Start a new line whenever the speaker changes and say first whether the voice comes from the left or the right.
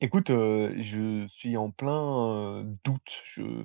right: Écoute, je suis en plein, doute. Je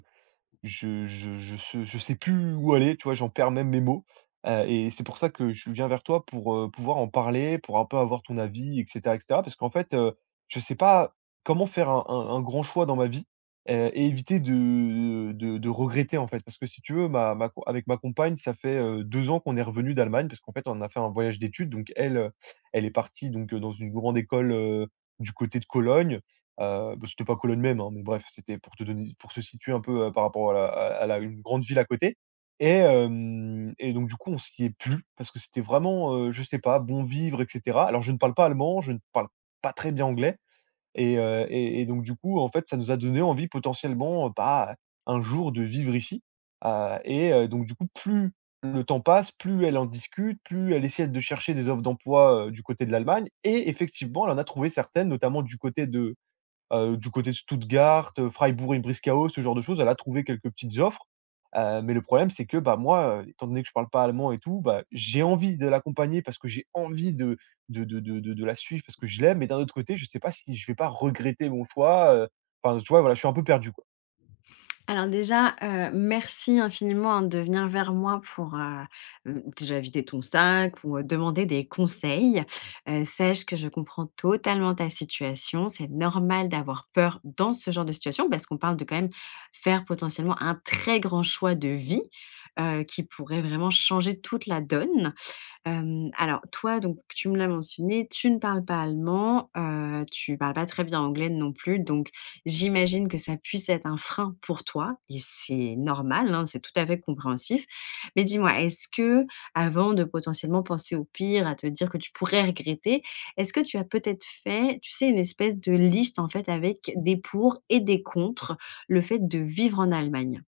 right: je je je se Je sais plus où aller, tu vois? J'en perds même mes mots, et c'est pour ça que je viens vers toi pour, pouvoir en parler, pour un peu avoir ton avis et cetera et cetera. Parce qu'en fait, je sais pas comment faire un grand choix dans ma vie, et éviter de regretter, en fait. Parce que si tu veux, ma ma co avec ma compagne, ça fait, 2 ans qu'on est revenu d'Allemagne parce qu'en fait, on a fait un voyage d'études. Donc elle, elle est partie donc, dans une grande école, du côté de Cologne. Bah, c'était pas Cologne même, hein, mais bref, c'était pour te donner pour se situer un peu, par rapport à la une grande ville à côté. Et donc du coup, on s'y est plu parce que c'était vraiment, je sais pas, bon vivre et cetera. Alors je ne parle pas allemand, je ne parle pas très bien anglais et donc du coup, en fait, ça nous a donné envie potentiellement, pas un jour de vivre ici, donc du coup, plus le temps passe, plus elle en discute, plus elle essaie de chercher des offres d'emploi, du côté de l'Allemagne et effectivement, elle en a trouvé certaines, notamment du côté de Stuttgart, Freiburg-et-Brisgau, ce genre de choses, elle a trouvé quelques petites offres. Mais le problème, c'est que, bah, moi, étant donné que je parle pas allemand et tout, bah, j'ai envie de l'accompagner parce que j'ai envie de la suivre parce que je l'aime, mais d'un autre côté, je sais pas si je vais pas regretter mon choix, enfin, tu vois? Voilà, je suis un peu perdu, quoi.
left: Alors déjà, merci infiniment, hein, de venir vers moi pour, mmh, déjà vider ton sac ou, demander des conseils. Sache que je comprends totalement ta situation. C'est normal d'avoir peur dans ce genre de situation parce qu'on parle de quand même faire potentiellement un très grand choix de vie, qui pourrait vraiment changer toute la donne. Alors toi, donc tu me l'as mentionné, tu ne parles pas allemand, tu parles pas très bien anglais non plus, donc j'imagine que ça puisse être un frein pour toi et c'est normal, hein, c'est tout à fait compréhensif. Mais dis-moi, est-ce que avant de potentiellement penser au pire, à te dire que tu pourrais regretter, est-ce que tu as peut-être fait, tu sais, une espèce de liste, en fait, avec des pour et des contre le fait de vivre en Allemagne?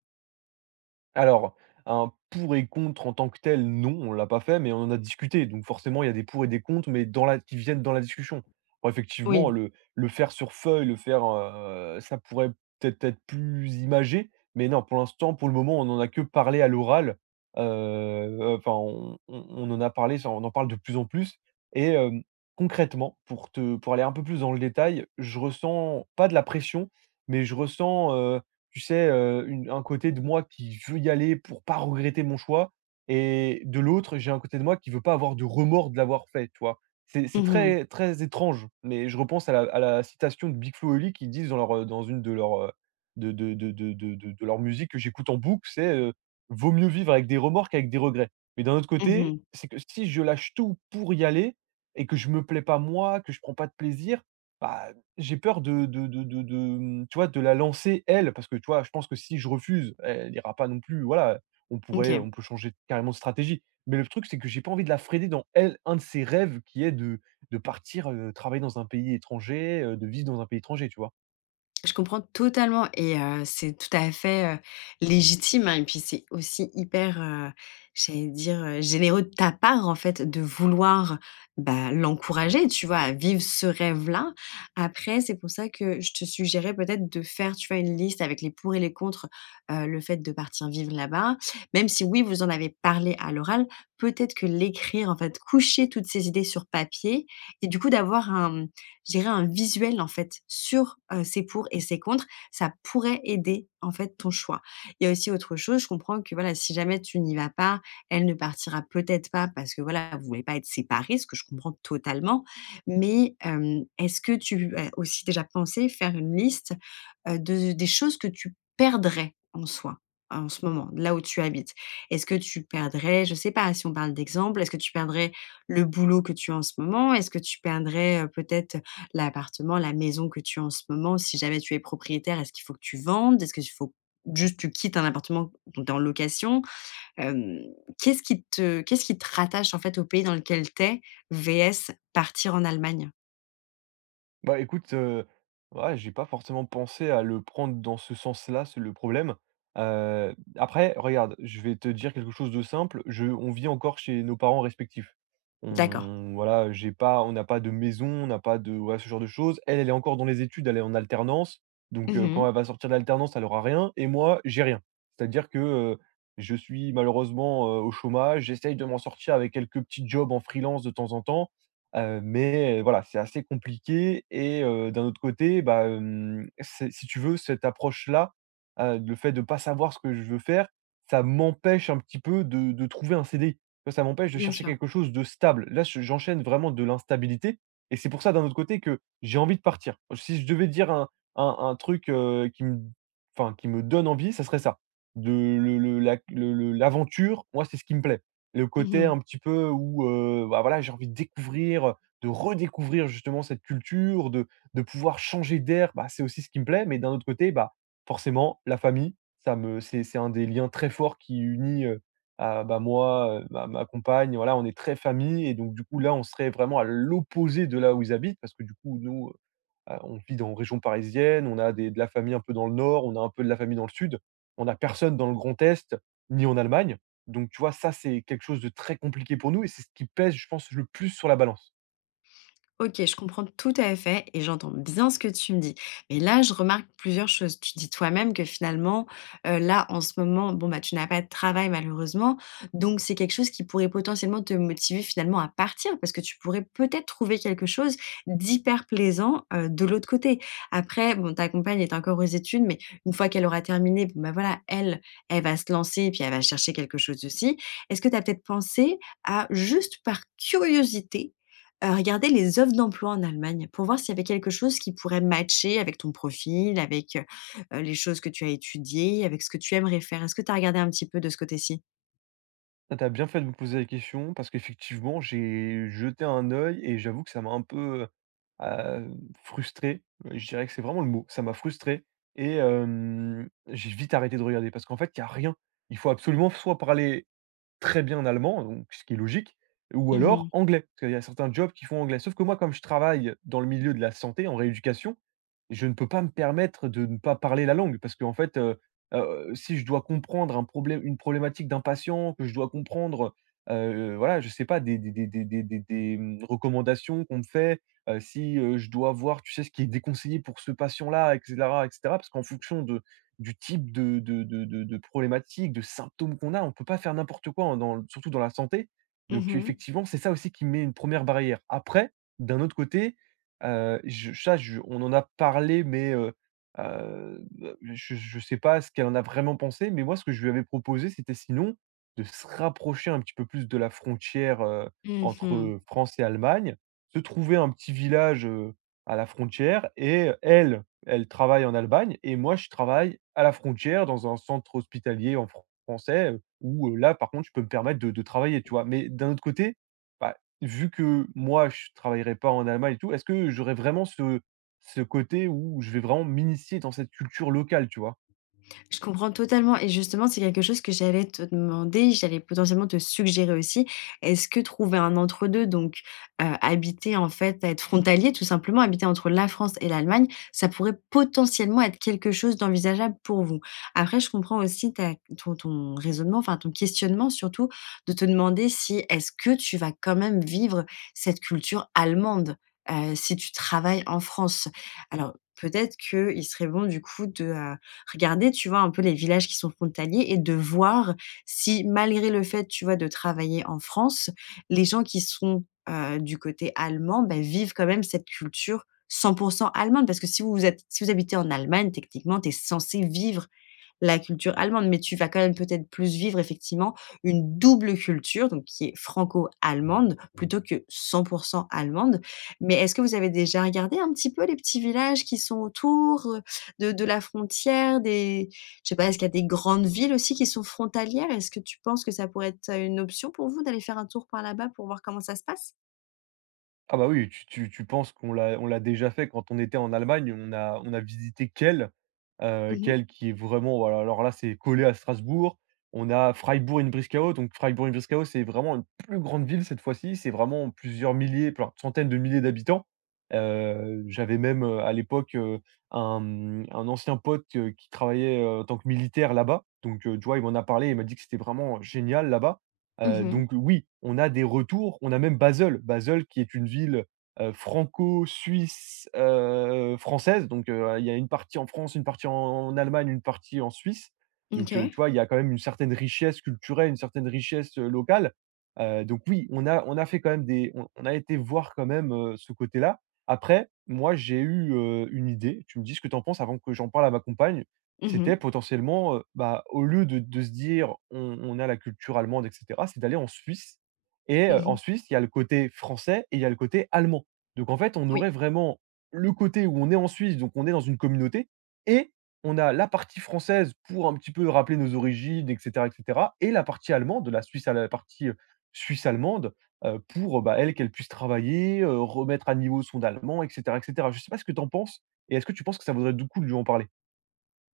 right: Alors, un pour et contre en tant que tel, non, on l'a pas fait, mais on en a discuté. Donc forcément, il y a des pour et des contre, mais dans la qui viennent dans la discussion. Alors effectivement,
left: Oui.
right: le faire sur feuille, le faire, ça pourrait peut-être être plus imagé, mais non, pour l'instant, pour le moment, on n'en a que parlé à l'oral. Enfin, on en a parlé, ça on en parle de plus en plus et hem, concrètement, pour aller un peu plus dans le détail, je ressens pas de la pression, mais je ressens, tu sais, une un côté de moi qui veut y aller pour pas regretter mon choix et de l'autre, j'ai un côté de moi qui veut pas avoir de remords de l'avoir fait, tu vois? C'est
left: Mmh mh.
right: très très étrange, mais je repense à la citation de Big Flo et Oli qui disent dans leur, dans une de leurs, de leur musique que j'écoute en boucle, c'est, «Vaut mieux vivre avec des remords qu'avec des regrets». Mais d'un autre côté,
left: Mmh.
right: c'est que si je lâche tout pour y aller et que je me plais pas moi, que je prends pas de plaisir, bah, j'ai peur de, tu vois, de la lancer elle, parce que, tu vois, je pense que si je refuse, elle ira pas non plus, voilà,
left: OK.
right: on peut changer carrément de stratégie. Mais le truc, c'est que j'ai pas envie de la freiner dans un de ses rêves qui est de partir, travailler dans un pays étranger, de vivre dans un pays étranger, tu vois?
left: Je comprends totalement et c'est tout à fait, légitime, hein et puis c'est aussi hyper, j'allais dire, généreux de ta part, en fait, de vouloir, bah, l'encourager, tu vois, à vivre ce rêve-là. Après, c'est pour ça que je te suggérais peut-être de faire, tu vois, une liste avec les pour et les contre, le fait de partir vivre là-bas. Même si oui, vous en avez parlé à l'oral, peut-être que l'écrire, en fait, coucher toutes ces idées sur papier et du coup d'avoir un je dirais un visuel en fait sur, ces pour et ses contre, ça pourrait aider en fait ton choix. Il y a aussi autre chose, je comprends que voilà, si jamais tu n'y vas pas, elle ne partira peut-être pas parce que voilà, vous voulez pas être séparés, ce que je comprends totalement. Mais, est-ce que tu as aussi déjà pensé faire une liste, de des choses que tu perdrais en soi, en ce moment, là où tu habites? Est-ce que tu perdrais, je sais pas, si on parle d'exemple, est-ce que tu perdrais le boulot que tu as en ce moment? Est-ce que tu perdrais, peut-être, l'appartement, la maison que tu as en ce moment, si jamais tu es propriétaire, est-ce qu'il faut que tu vendes? Est-ce qu'il faut juste tu quittes un appartement dont tu es en location? Hem, qu'est-ce qui te rattache, en fait, au pays dans lequel tu es, VS partir en Allemagne?
right: Bah, écoute, ouais, j'ai pas forcément pensé à le prendre dans ce sens-là, c'est le problème. Après, regarde, je vais te dire quelque chose de simple, je on vit encore chez nos parents respectifs.
left: D'accord.
right: J'ai pas on n'a pas de maison, on n'a pas de ce genre de choses. Elle, elle est encore dans les études, elle est en alternance, donc
left: Mmh mh.
right: quand elle va sortir de l'alternance, elle aura rien et moi, j'ai rien. C'est-à-dire que, je suis malheureusement, au chômage, j'essaye de m'en sortir avec quelques petits jobs en freelance de temps en temps. Mais, voilà, c'est assez compliqué et d'un autre côté, bah, c'est si tu veux, cette approche-là, le fait de ne pas savoir ce que je veux faire, ça m'empêche un petit peu de trouver un CDI. Tu vois? Ça m'empêche de
left: Bien
right: chercher
left: sûr.
right: quelque chose de stable. Là, je j'enchaîne vraiment de l'instabilité et c'est pour ça, d'un autre côté, que j'ai envie de partir. Si je devais dire un truc, qui me enfin, qui me donne envie, ça serait ça. De le la le l'aventure, moi, c'est ce qui me plaît. Le
left: Mmh
right: côté
left: mh.
right: un petit peu où, bah, voilà, j'ai envie de découvrir, de redécouvrir justement cette culture, de pouvoir changer d'air, bah, c'est aussi ce qui me plaît. Mais d'un autre côté, bah, forcément la famille, ça me c'est un des liens très forts qui unit, à bah, moi, ma compagne, voilà, on est très famille et donc du coup là, on serait vraiment à l'opposé de là où ils habitent parce que du coup nous on vit dans région parisienne, on a des de la famille un peu dans le nord, on a un peu de la famille dans le sud. On a personne dans le Grand Est, ni en Allemagne. Donc tu vois, ça, c'est quelque chose de très compliqué pour nous et c'est ce qui pèse, je pense, le plus sur la balance.
left: Ok, je comprends tout à fait et j'entends bien ce que tu me dis. Mais là, je remarque plusieurs choses. Tu dis toi-même que finalement, là, en ce moment, bon, bah, tu n'as pas de travail malheureusement. Donc, c'est quelque chose qui pourrait potentiellement te motiver finalement à partir parce que tu pourrais peut-être trouver quelque chose d'hyper plaisant de l'autre côté. Après, bon, ta compagne est encore aux études, mais une fois qu'elle aura terminé, bon, bah, voilà, elle, elle va se lancer et puis elle va chercher quelque chose aussi. Est-ce que tu as peut-être pensé à juste par curiosité regarder les offres d'emploi en Allemagne pour voir s'il y avait quelque chose qui pourrait matcher avec ton profil, avec, les choses que tu as étudiées, avec ce que tu aimerais faire. Est-ce que tu as regardé un petit peu de ce côté-ci?
right: Ah, tu as bien fait de me poser la question parce qu'effectivement, j'ai jeté un œil et j'avoue que ça m'a un peu, frustré. Je dirais que c'est vraiment le mot. Ça m'a frustré et j'ai vite arrêté de regarder parce qu'en fait, il y a rien. Il faut absolument soit parler très bien allemand, donc ce qui est logique, ou
left: Mmh
right: alors
left: mh.
right: anglais. Parce qu'il y a certains jobs qui font anglais. Sauf que moi, comme je travaille dans le milieu de la santé, en rééducation, je ne peux pas me permettre de ne pas parler la langue. Parce qu'en fait, si je dois comprendre un problème une problématique d'un patient, que je dois comprendre, voilà, je sais pas, des recommandations qu'on me fait, si, je dois voir, tu sais, ce qui est déconseillé pour ce patient-là et cetera et cetera. Parce qu'en fonction de du type de problématique, de symptômes qu'on a. On ne peut pas faire n'importe quoi en dans surtout dans la santé. Donc
left: Mmh.
right: effectivement, c'est ça aussi qui met une première barrière. Après, d'un autre côté, je ça je on en a parlé, mais heu, je sais pas ce qu'elle en a vraiment pensé, mais moi, ce que je lui avais proposé, c'était sinon de se rapprocher un petit peu plus de la frontière,
left: Mmh.
right: entre France et Allemagne, se trouver un petit village, à la frontière et elle travaille en Allemagne et moi, je travaille à la frontière dans un centre hospitalier en français, où, là, par contre, je peux me permettre de travailler, tu vois? Mais d'un autre côté, bah, vu que moi, je travaillerai pas en Allemagne et tout, est-ce que j'aurais vraiment ce côté où je vais vraiment m'initier dans cette culture locale, tu vois?
left: Je comprends totalement et justement, c'est quelque chose que j'allais te demander, j'allais potentiellement te suggérer aussi. Est-ce que trouver un entre-deux, donc habiter en fait, être frontalier tout simplement, habiter entre la France et l'Allemagne, ça pourrait potentiellement être quelque chose d'envisageable pour vous? Après je comprends aussi ta ton ton raisonnement, enfin ton questionnement surtout, de te demander si est-ce que tu vas quand même vivre cette culture allemande, si tu travailles en France? Alors peut-être qu'il serait bon du coup de, regarder, tu vois, un peu les villages qui sont frontaliers et de voir si malgré le fait, tu vois, de travailler en France, les gens qui sont, du côté allemand, bah, vivent quand même cette culture 100% allemande. Parce que si vous habitez en Allemagne, techniquement, tu es censé vivre la culture allemande, mais tu vas quand même peut-être plus vivre effectivement une double culture, donc qui est franco-allemande plutôt que cent pour 100 allemande. Mais est-ce que vous avez déjà regardé un petit peu les petits villages qui sont autour, de la frontière, des je sais pas, est-ce qu'il y a des grandes villes aussi qui sont frontalières? Est-ce que tu penses que ça pourrait être, une option pour vous d'aller faire un tour par là-bas pour voir comment ça se passe?
right: Ah bah oui, tu penses qu'on l'a on l'a déjà fait quand on était en Allemagne, on a visité Kehl,
left: Mhm.
right: Kehl qui est vraiment voilà, alors là, c'est collé à Strasbourg. On a Freiburg-Breisgau, donc Freiburg-Breisgau, c'est vraiment une plus grande ville cette fois-ci, c'est vraiment plusieurs milliers, plein centaines de milliers d'habitants. J'avais même, à l'époque, un ancien pote, qui travaillait, en tant que militaire là-bas, donc tu vois, il m'en a parlé, il m'a dit que c'était vraiment génial là-bas.
left: Mhm.
right: Donc oui, on a des retours, on a même Basel. Basel qui est une ville, française, donc il y a une partie en France, une partie en Allemagne, une partie en Suisse. Donc
left: OK.
right: tu vois, il y a quand même une certaine richesse culturelle, une certaine richesse, locale. Donc oui, on a été voir quand même, ce côté-là. Après, moi j'ai eu, une idée, tu me dis ce que tu en penses avant que j'en parle à ma compagne. C'était
left: Mhm.
right: potentiellement, bah, au lieu de se dire: On a la culture allemande et cetera», c'est d'aller en Suisse et en
left: Mhm.
right: Suisse, il y a le côté français et il y a le côté allemand. Donc en fait, on aurait
left: Oui.
right: vraiment le côté où on est en Suisse, donc on est dans une communauté et on a la partie française pour un petit peu rappeler nos origines et cetera et cetera et la partie allemande, la suisse allemande, pour, bah, elle, qu'elle puisse travailler, remettre à niveau son allemand et cetera et cetera. Je sais pas ce que tu en penses et est-ce que tu penses que ça vaudrait du coup de lui en parler?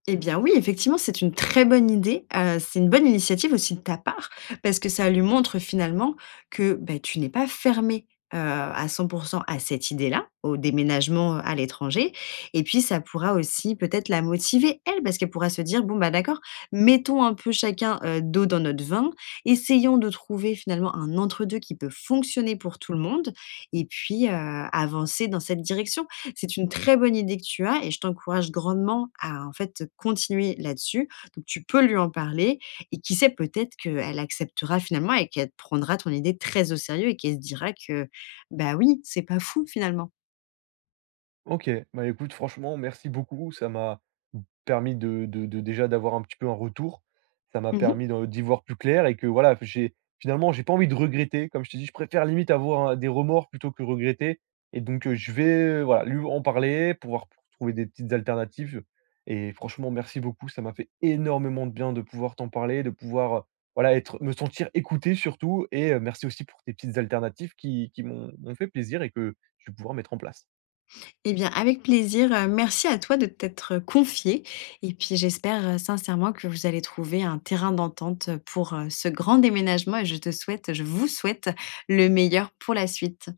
left: Eh bien oui, effectivement, c'est une très bonne idée. C'est une bonne initiative aussi de ta part, parce que ça lui montre finalement que, bah, tu n'es pas fermé à 100% à cette idée-là, au déménagement, à l'étranger et puis ça pourra aussi peut-être la motiver elle, parce qu'elle pourra se dire: «Bon, bah, d'accord, mettons un peu chacun, d'eau dans notre vin, essayons de trouver finalement un entre 2 qui peut fonctionner pour tout le monde et puis, avancer dans cette direction». C'est une très bonne idée que tu as et je t'encourage grandement à, en fait, continuer là-dessus. Donc tu peux lui en parler et qui sait, peut-être qu'elle acceptera finalement et qu'elle prendra ton idée très au sérieux et qu'elle se dira que, bah, oui, c'est pas fou finalement.
right: OK. Bah, écoute, franchement, merci beaucoup. Ça m'a permis de déjà d'avoir un petit peu un retour. Ça m'a
left: Mmh.
right: permis de d'y voir plus clair et que voilà, j'ai finalement, j'ai pas envie de regretter. Comme je t'ai dit, je préfère limite avoir un des remords plutôt que regretter et donc je vais voilà, lui en parler, pouvoir trouver des petites alternatives et franchement, merci beaucoup. Ça m'a fait énormément de bien de pouvoir t'en parler, de pouvoir, voilà, être me sentir écouté surtout et merci aussi pour tes petites alternatives qui m'ont fait plaisir et que je vais pouvoir mettre en place.
left: Eh bien, avec plaisir, merci à toi de t'être confiée et puis j'espère, sincèrement que vous allez trouver un terrain d'entente, pour, ce grand déménagement et je vous souhaite le meilleur pour la suite.